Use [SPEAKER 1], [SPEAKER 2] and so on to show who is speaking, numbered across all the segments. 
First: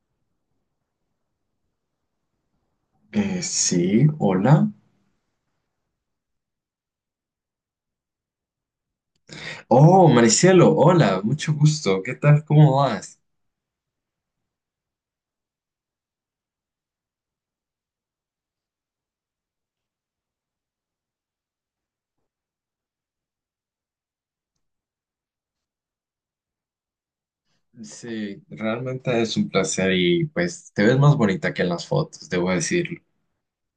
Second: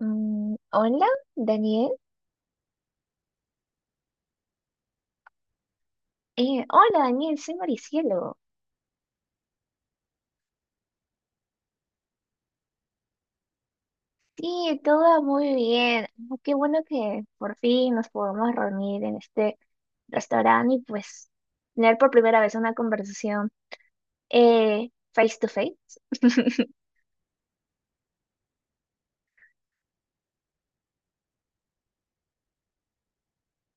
[SPEAKER 1] Hola, Daniel.
[SPEAKER 2] Sí, hola.
[SPEAKER 1] Hola, Daniel, soy Maricielo.
[SPEAKER 2] Oh, Maricielo, hola, mucho gusto. ¿Qué tal? ¿Cómo vas?
[SPEAKER 1] Sí, todo va muy bien. Ah, qué bueno que por fin nos podemos reunir en este restaurante y pues tener por primera vez una conversación face to face.
[SPEAKER 2] Sí, realmente es un placer y pues te ves más bonita que en las fotos, debo decirlo.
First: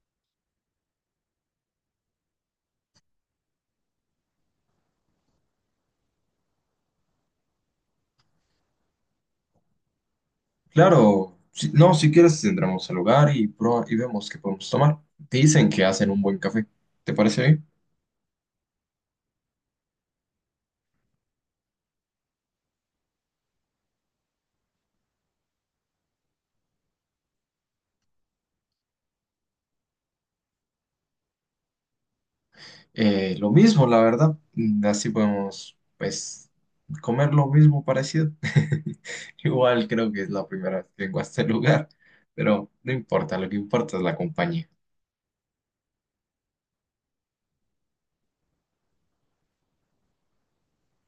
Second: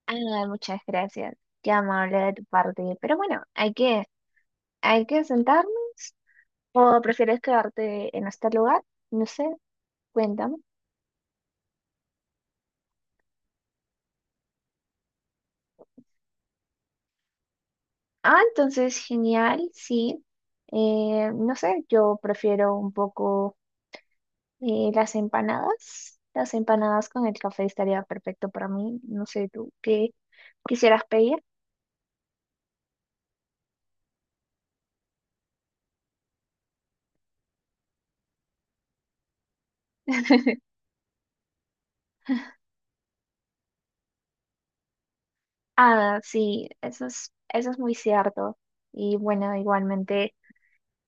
[SPEAKER 1] Ah, muchas gracias. Qué amable de tu parte. Pero bueno, hay que sentarnos. ¿O prefieres quedarte en este lugar? No sé, cuéntame.
[SPEAKER 2] Claro, no, si quieres entramos al lugar y, y vemos qué podemos tomar. Dicen que hacen un buen café. ¿Te parece bien?
[SPEAKER 1] Ah, entonces genial, sí. No sé, yo prefiero un poco las empanadas. Las empanadas con el café estaría perfecto para mí. No sé, tú, ¿qué quisieras pedir?
[SPEAKER 2] Lo mismo, la verdad. Así podemos, pues, comer lo mismo parecido. Igual creo que es la primera vez que vengo a este lugar, pero no importa, lo que importa es la compañía.
[SPEAKER 1] Ah, sí, eso es muy cierto. Y bueno, igualmente.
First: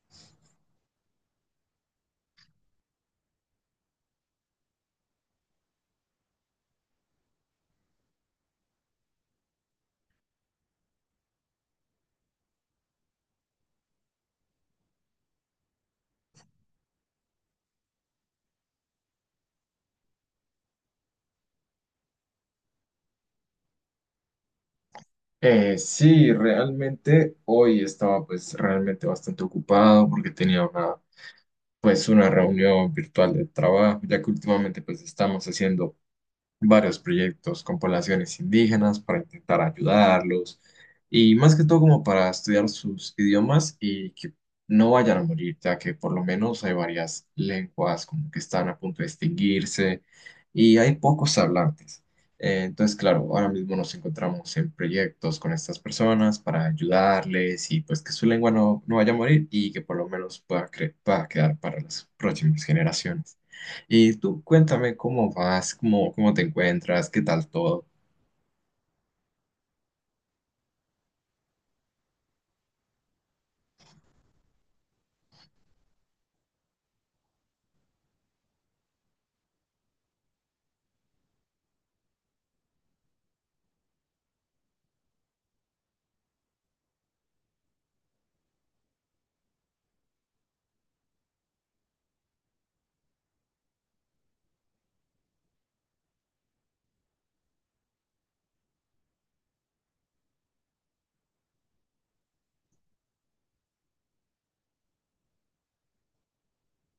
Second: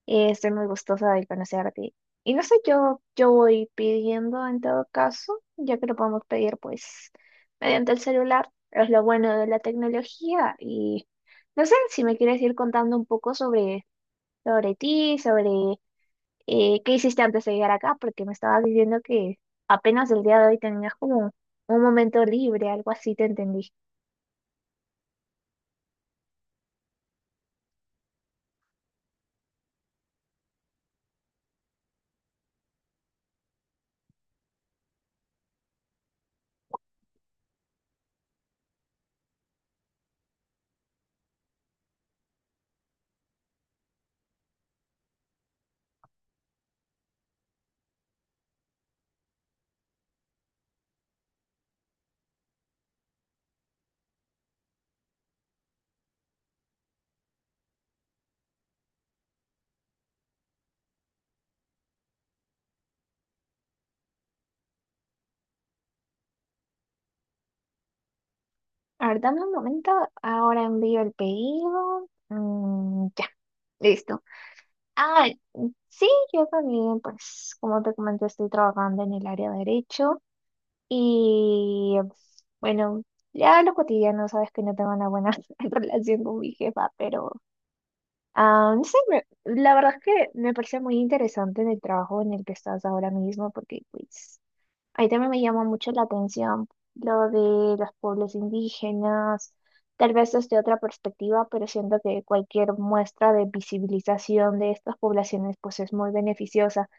[SPEAKER 1] Estoy muy gustosa de conocerte. Y no sé, yo voy pidiendo en todo caso, ya que lo podemos pedir pues mediante el celular. Es lo bueno de la tecnología. Y no sé si me quieres ir contando un poco sobre ti, sobre qué hiciste antes de llegar acá, porque me estabas diciendo que apenas el día de hoy tenías como un momento libre, algo así te entendí.
[SPEAKER 2] Sí, realmente hoy estaba pues realmente bastante ocupado porque tenía una pues una reunión virtual de trabajo, ya que últimamente pues estamos haciendo varios proyectos con poblaciones indígenas para intentar ayudarlos y más que todo como para estudiar sus idiomas y que no vayan a morir, ya que por lo menos hay varias lenguas como que están a punto de extinguirse y hay pocos hablantes. Entonces, claro, ahora mismo nos encontramos en proyectos con estas personas para ayudarles y pues que su lengua no, no vaya a morir y que por lo menos pueda, pueda quedar para las próximas generaciones. Y tú cuéntame cómo vas, cómo, cómo te encuentras, qué tal todo.
[SPEAKER 1] A ver, dame un momento, ahora envío el pedido. Ya, listo. Ah, sí, yo también, pues, como te comenté, estoy trabajando en el área de derecho y, bueno, ya lo cotidiano, sabes que no tengo una buena relación con mi jefa, pero, ah, no sé, la verdad es que me parece muy interesante en el trabajo en el que estás ahora mismo, porque, pues, ahí también me llama mucho la atención lo de los pueblos indígenas, tal vez desde otra perspectiva, pero siento que cualquier muestra de visibilización de estas poblaciones, pues, es muy beneficiosa.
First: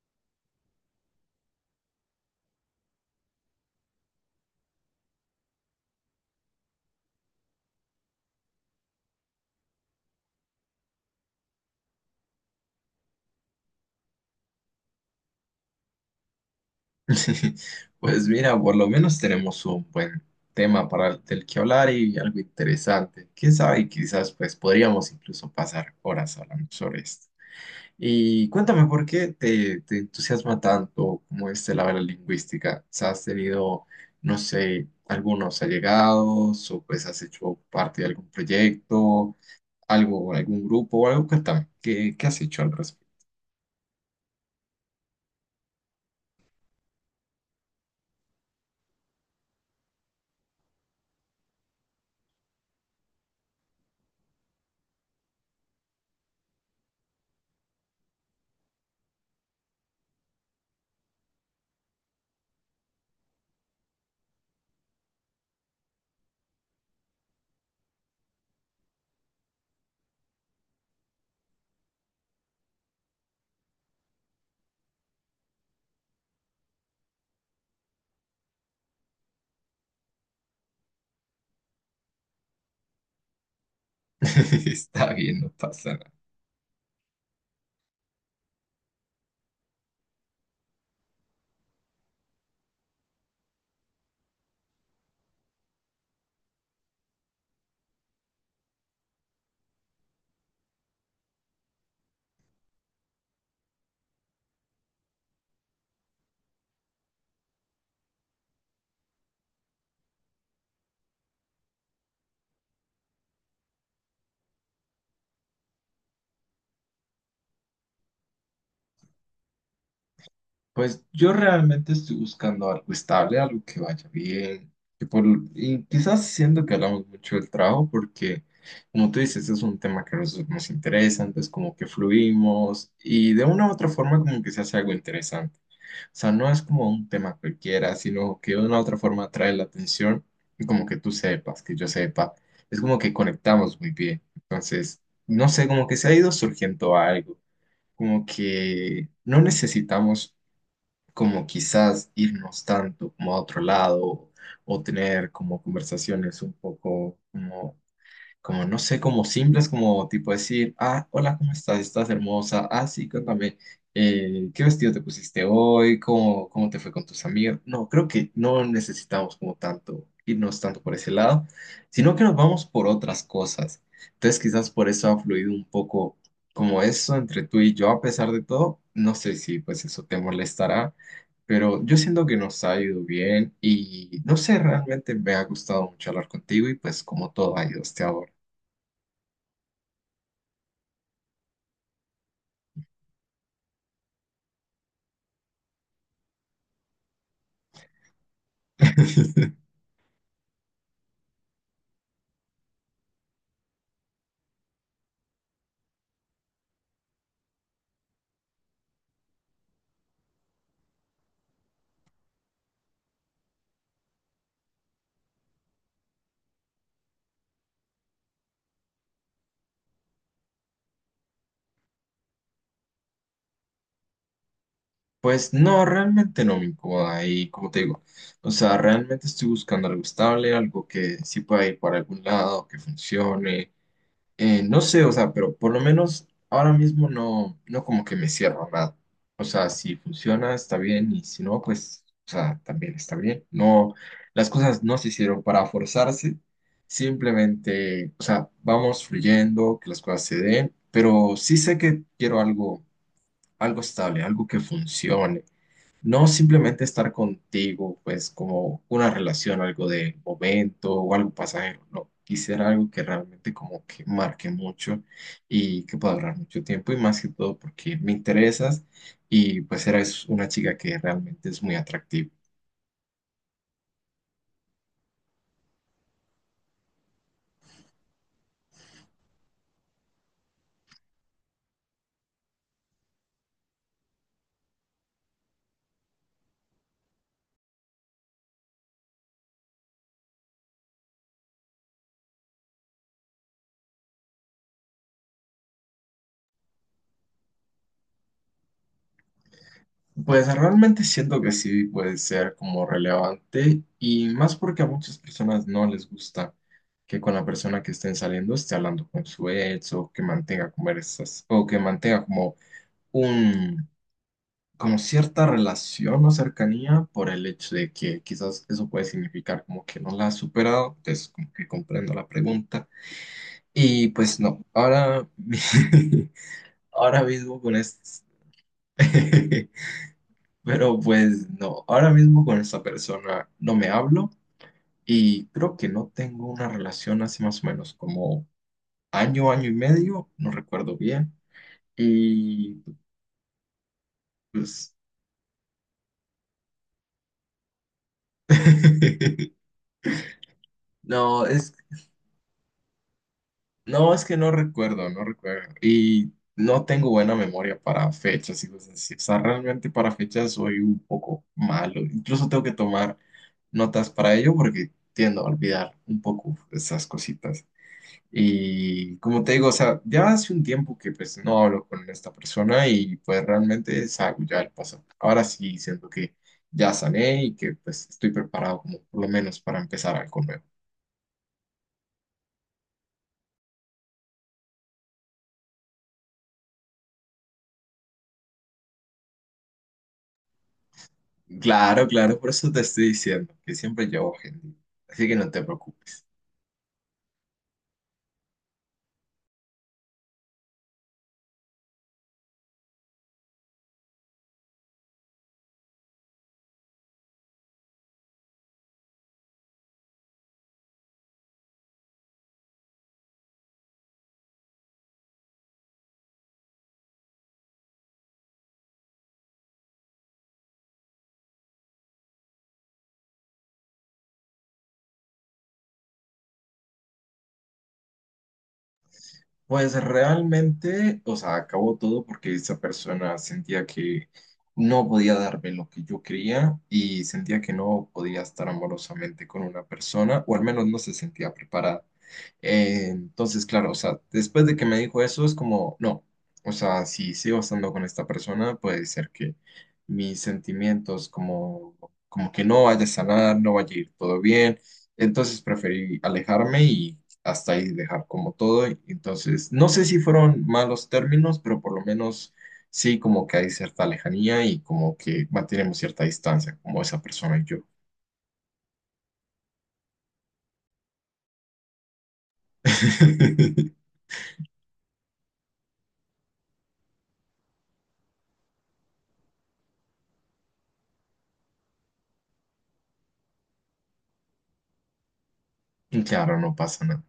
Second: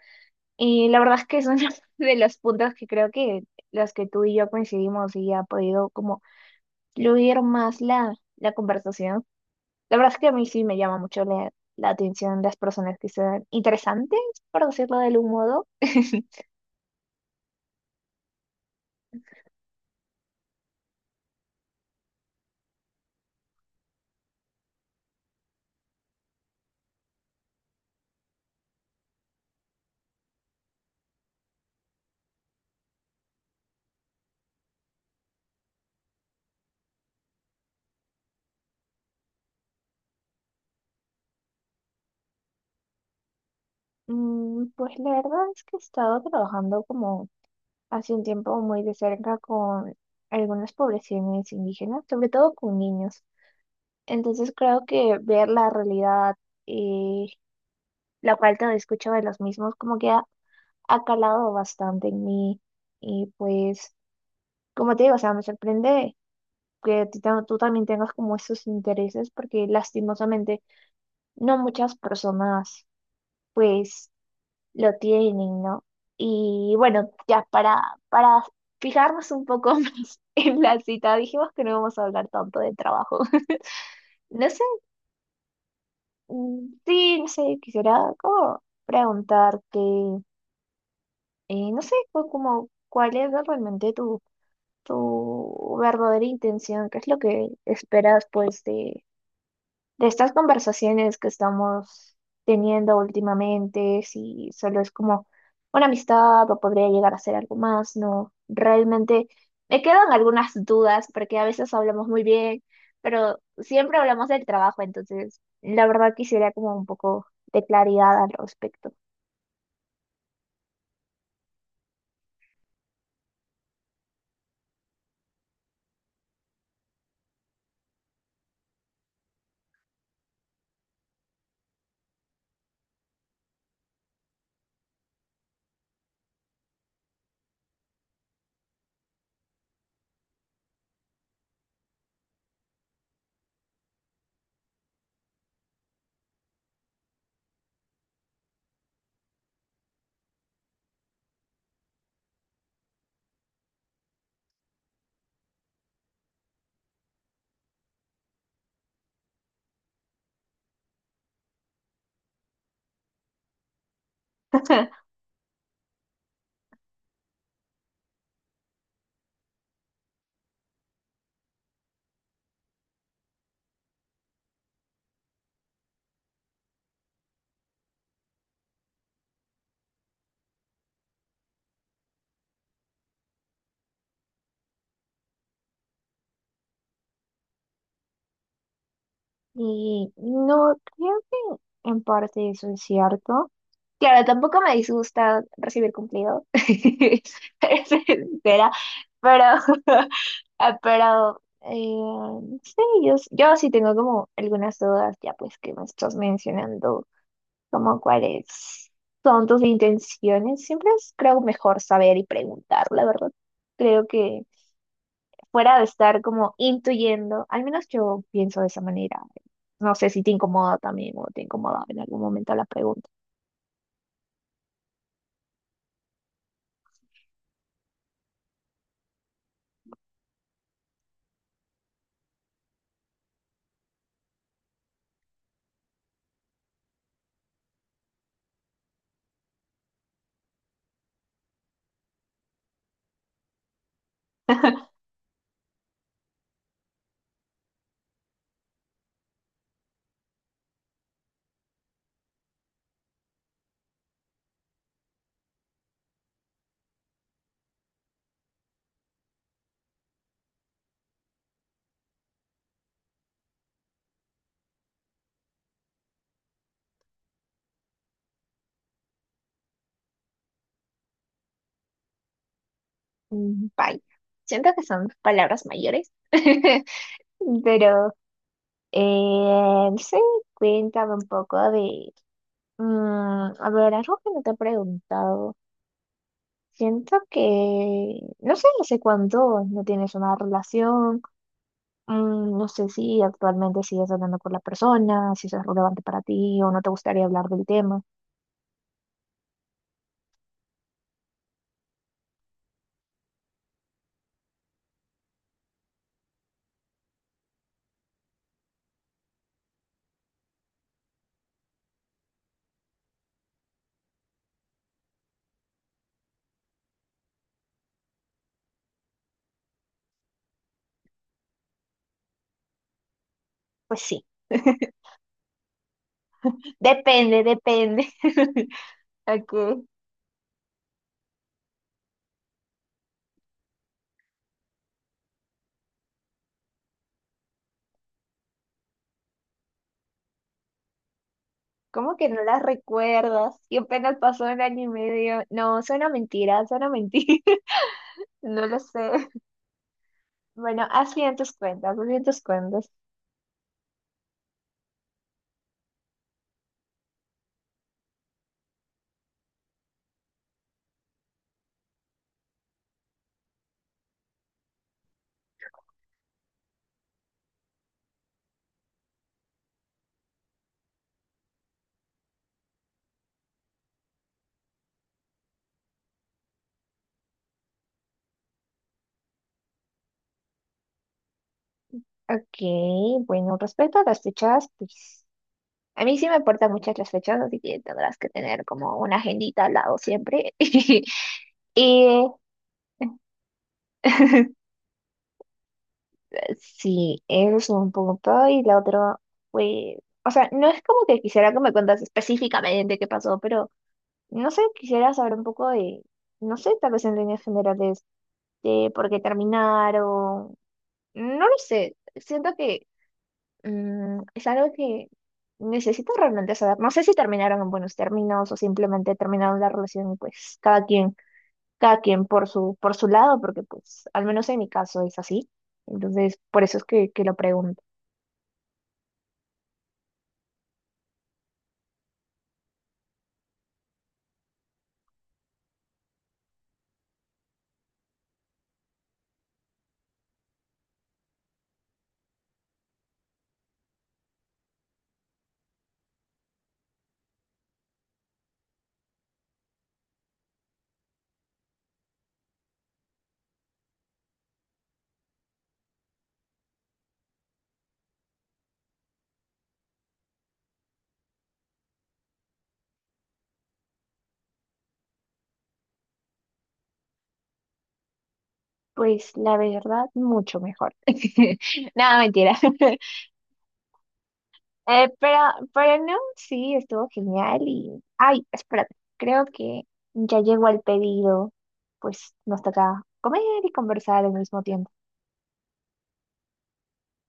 [SPEAKER 1] Y la verdad es que son de los puntos que creo que los que tú y yo coincidimos y ha podido como fluir más la conversación. La verdad es que a mí sí me llama mucho la atención las personas que sean interesantes, por decirlo de algún modo.
[SPEAKER 2] Pues mira, por lo menos tenemos un buen tema para del que hablar y algo interesante. Quién sabe, quizás pues podríamos incluso pasar horas hablando sobre esto. Y cuéntame por qué te, te entusiasma tanto como este la área lingüística. O sea, ¿has tenido, no sé, algunos allegados o pues has hecho parte de algún proyecto, algo, algún grupo o algo? Cuéntame, ¿qué, qué has hecho al respecto?
[SPEAKER 1] Pues la verdad es que he estado trabajando como hace un tiempo muy de cerca con algunas poblaciones indígenas, sobre todo con niños. Entonces creo que ver la realidad y la falta de escucha de los mismos como que ha calado bastante en mí y pues, como te digo, o sea, me sorprende que tú también tengas como esos intereses porque lastimosamente no muchas personas pues lo tienen, ¿no? Y bueno, ya para fijarnos un poco más en la cita, dijimos que no vamos a hablar tanto de trabajo. No sé,
[SPEAKER 2] Está bien, no pasa nada.
[SPEAKER 1] sí, no sé, quisiera como preguntarte, no sé, como cuál es realmente tu verdadera intención, qué es lo que esperas pues de estas conversaciones que estamos teniendo últimamente, si solo es como una amistad o podría llegar a ser algo más, no, realmente me quedan algunas dudas porque a veces hablamos muy bien, pero siempre hablamos del trabajo, entonces la verdad quisiera como un poco de claridad al respecto.
[SPEAKER 2] Pues yo realmente estoy buscando algo estable, algo que vaya bien. que por- y quizás siento que hablamos mucho del trabajo porque, como tú dices, es un tema que nos, nos interesa, entonces como que fluimos y de una u otra forma como que se hace algo interesante. O sea, no es como un tema cualquiera, sino que de una u otra forma atrae la atención y como que tú sepas, que yo sepa. Es como que conectamos muy bien. Entonces, no sé, como que se ha ido surgiendo algo. Como que no necesitamos como quizás irnos tanto como a otro lado o tener como conversaciones un poco como como no sé, como simples, como tipo decir, ah, hola, ¿cómo estás? ¿Estás hermosa? Ah, sí, cuéntame, ¿qué vestido te pusiste hoy? ¿Cómo, cómo te fue con tus amigos? No, creo que no necesitamos como tanto irnos tanto por ese lado, sino que nos vamos por otras cosas. Entonces quizás por eso ha fluido un poco como eso entre tú y yo, a pesar de todo, no sé si pues eso te molestará. Pero yo siento que nos ha ido bien y no sé, realmente me ha gustado mucho hablar contigo y pues como todo ha ido hasta ahora.
[SPEAKER 1] Y no, creo que en parte eso es cierto. Claro, tampoco me disgusta recibir cumplidos, es sincera, pero, ah, pero sí, yo sí tengo como algunas dudas ya pues que me estás mencionando, como cuáles son tus intenciones. Siempre es creo mejor saber y preguntar, la verdad. Creo que fuera de estar como intuyendo, al menos yo pienso de esa manera. No sé si te incomoda también o te incomoda en algún momento la pregunta.
[SPEAKER 2] Pues no, realmente no me incomoda y como te digo, o sea, realmente estoy buscando algo estable, algo que sí pueda ir para algún lado, que funcione, no sé, o sea, pero por lo menos ahora mismo no, no como que me cierro a nada, o sea, si funciona está bien y si no, pues, o sea, también está bien, no, las cosas no se hicieron para forzarse, simplemente, o sea, vamos fluyendo, que las cosas se den, pero sí sé que quiero algo algo estable, algo que funcione. No simplemente estar contigo, pues como una relación, algo de momento o algo pasajero. No, quisiera algo que realmente como que marque mucho y que pueda durar mucho tiempo y más que todo porque me interesas y pues eres una chica que realmente es muy atractiva.
[SPEAKER 1] Mm, bye. Siento que son palabras mayores, pero no sé, cuéntame un poco de, mm, a ver, algo que no te he preguntado. Siento que, no sé, no sé cuánto no tienes una relación. Mm, no sé si actualmente sigues andando con la persona, si eso es relevante para ti o no te gustaría hablar del tema.
[SPEAKER 2] Pues realmente siento que sí puede ser como relevante y más porque a muchas personas no les gusta que con la persona que estén saliendo esté hablando con su ex o que mantenga conversas o que mantenga como un como cierta relación o cercanía por el hecho de que quizás eso puede significar como que no la ha superado, entonces como que comprendo la pregunta
[SPEAKER 1] Pues
[SPEAKER 2] y
[SPEAKER 1] sí,
[SPEAKER 2] pues no, ahora ahora
[SPEAKER 1] depende,
[SPEAKER 2] mismo con
[SPEAKER 1] depende.
[SPEAKER 2] esto
[SPEAKER 1] Ok,
[SPEAKER 2] pero pues no, ahora mismo con esta persona no me hablo y creo que no tengo una relación hace más o menos como año, año y medio, no recuerdo bien.
[SPEAKER 1] ¿cómo que no las
[SPEAKER 2] Y
[SPEAKER 1] recuerdas? Y apenas pasó un año y
[SPEAKER 2] pues
[SPEAKER 1] medio. No, suena mentira, suena mentira. No lo sé. Bueno, haz bien
[SPEAKER 2] no,
[SPEAKER 1] tus
[SPEAKER 2] es,
[SPEAKER 1] cuentas, haz bien tus cuentas.
[SPEAKER 2] no, es que no recuerdo, no recuerdo. Y no tengo buena memoria para fechas y cosas así. O sea, realmente para fechas soy un poco malo. Incluso tengo que tomar notas para ello porque tiendo a olvidar un poco esas cositas. Y como te digo, o sea, ya hace un tiempo que pues no hablo con esta persona y pues realmente es algo ya del pasado. Ahora sí siento que ya sané y que pues estoy preparado como por lo menos para empezar algo nuevo.
[SPEAKER 1] Ok, bueno, respecto a las fechas, pues a mí sí me importan muchas las fechas, así que tendrás que tener como una agendita al lado siempre.
[SPEAKER 2] Claro,
[SPEAKER 1] Y
[SPEAKER 2] claro, por eso te estoy diciendo que siempre llevo gente. Así que no te preocupes.
[SPEAKER 1] sí, eso un punto y la otra fue, o sea, no es como que quisiera que me cuentas específicamente qué pasó, pero no sé, quisiera saber un poco de, no sé, tal vez en líneas generales, de por qué terminaron, no lo sé, siento que es algo que necesito realmente saber, no sé si terminaron en buenos términos o simplemente terminaron la relación, y, pues cada quien por por su lado, porque pues al menos en mi caso es así, entonces por eso es que lo pregunto.
[SPEAKER 2] Pues realmente, o sea, acabó todo porque esa persona sentía que no podía darme lo que yo quería y sentía que no podía estar amorosamente con una persona, o al menos no se sentía preparada. Entonces, claro, o sea, después de que me dijo eso, es como, no, o sea, si sigo estando con esta persona, puede ser que mis sentimientos como, como que no vaya a sanar, no vaya a ir todo bien. Entonces preferí alejarme y hasta ahí dejar como todo. Y entonces, no sé si fueron malos términos, pero por lo menos sí como que hay cierta lejanía y como que mantenemos cierta distancia, como esa persona y yo.
[SPEAKER 1] Pues la verdad, mucho mejor. Nada, mentira. Eh, pero, pero no, sí, estuvo genial y... Ay, espérate, creo que ya llegó el pedido, pues nos toca comer y conversar al mismo tiempo.
[SPEAKER 2] Claro, no pasa nada.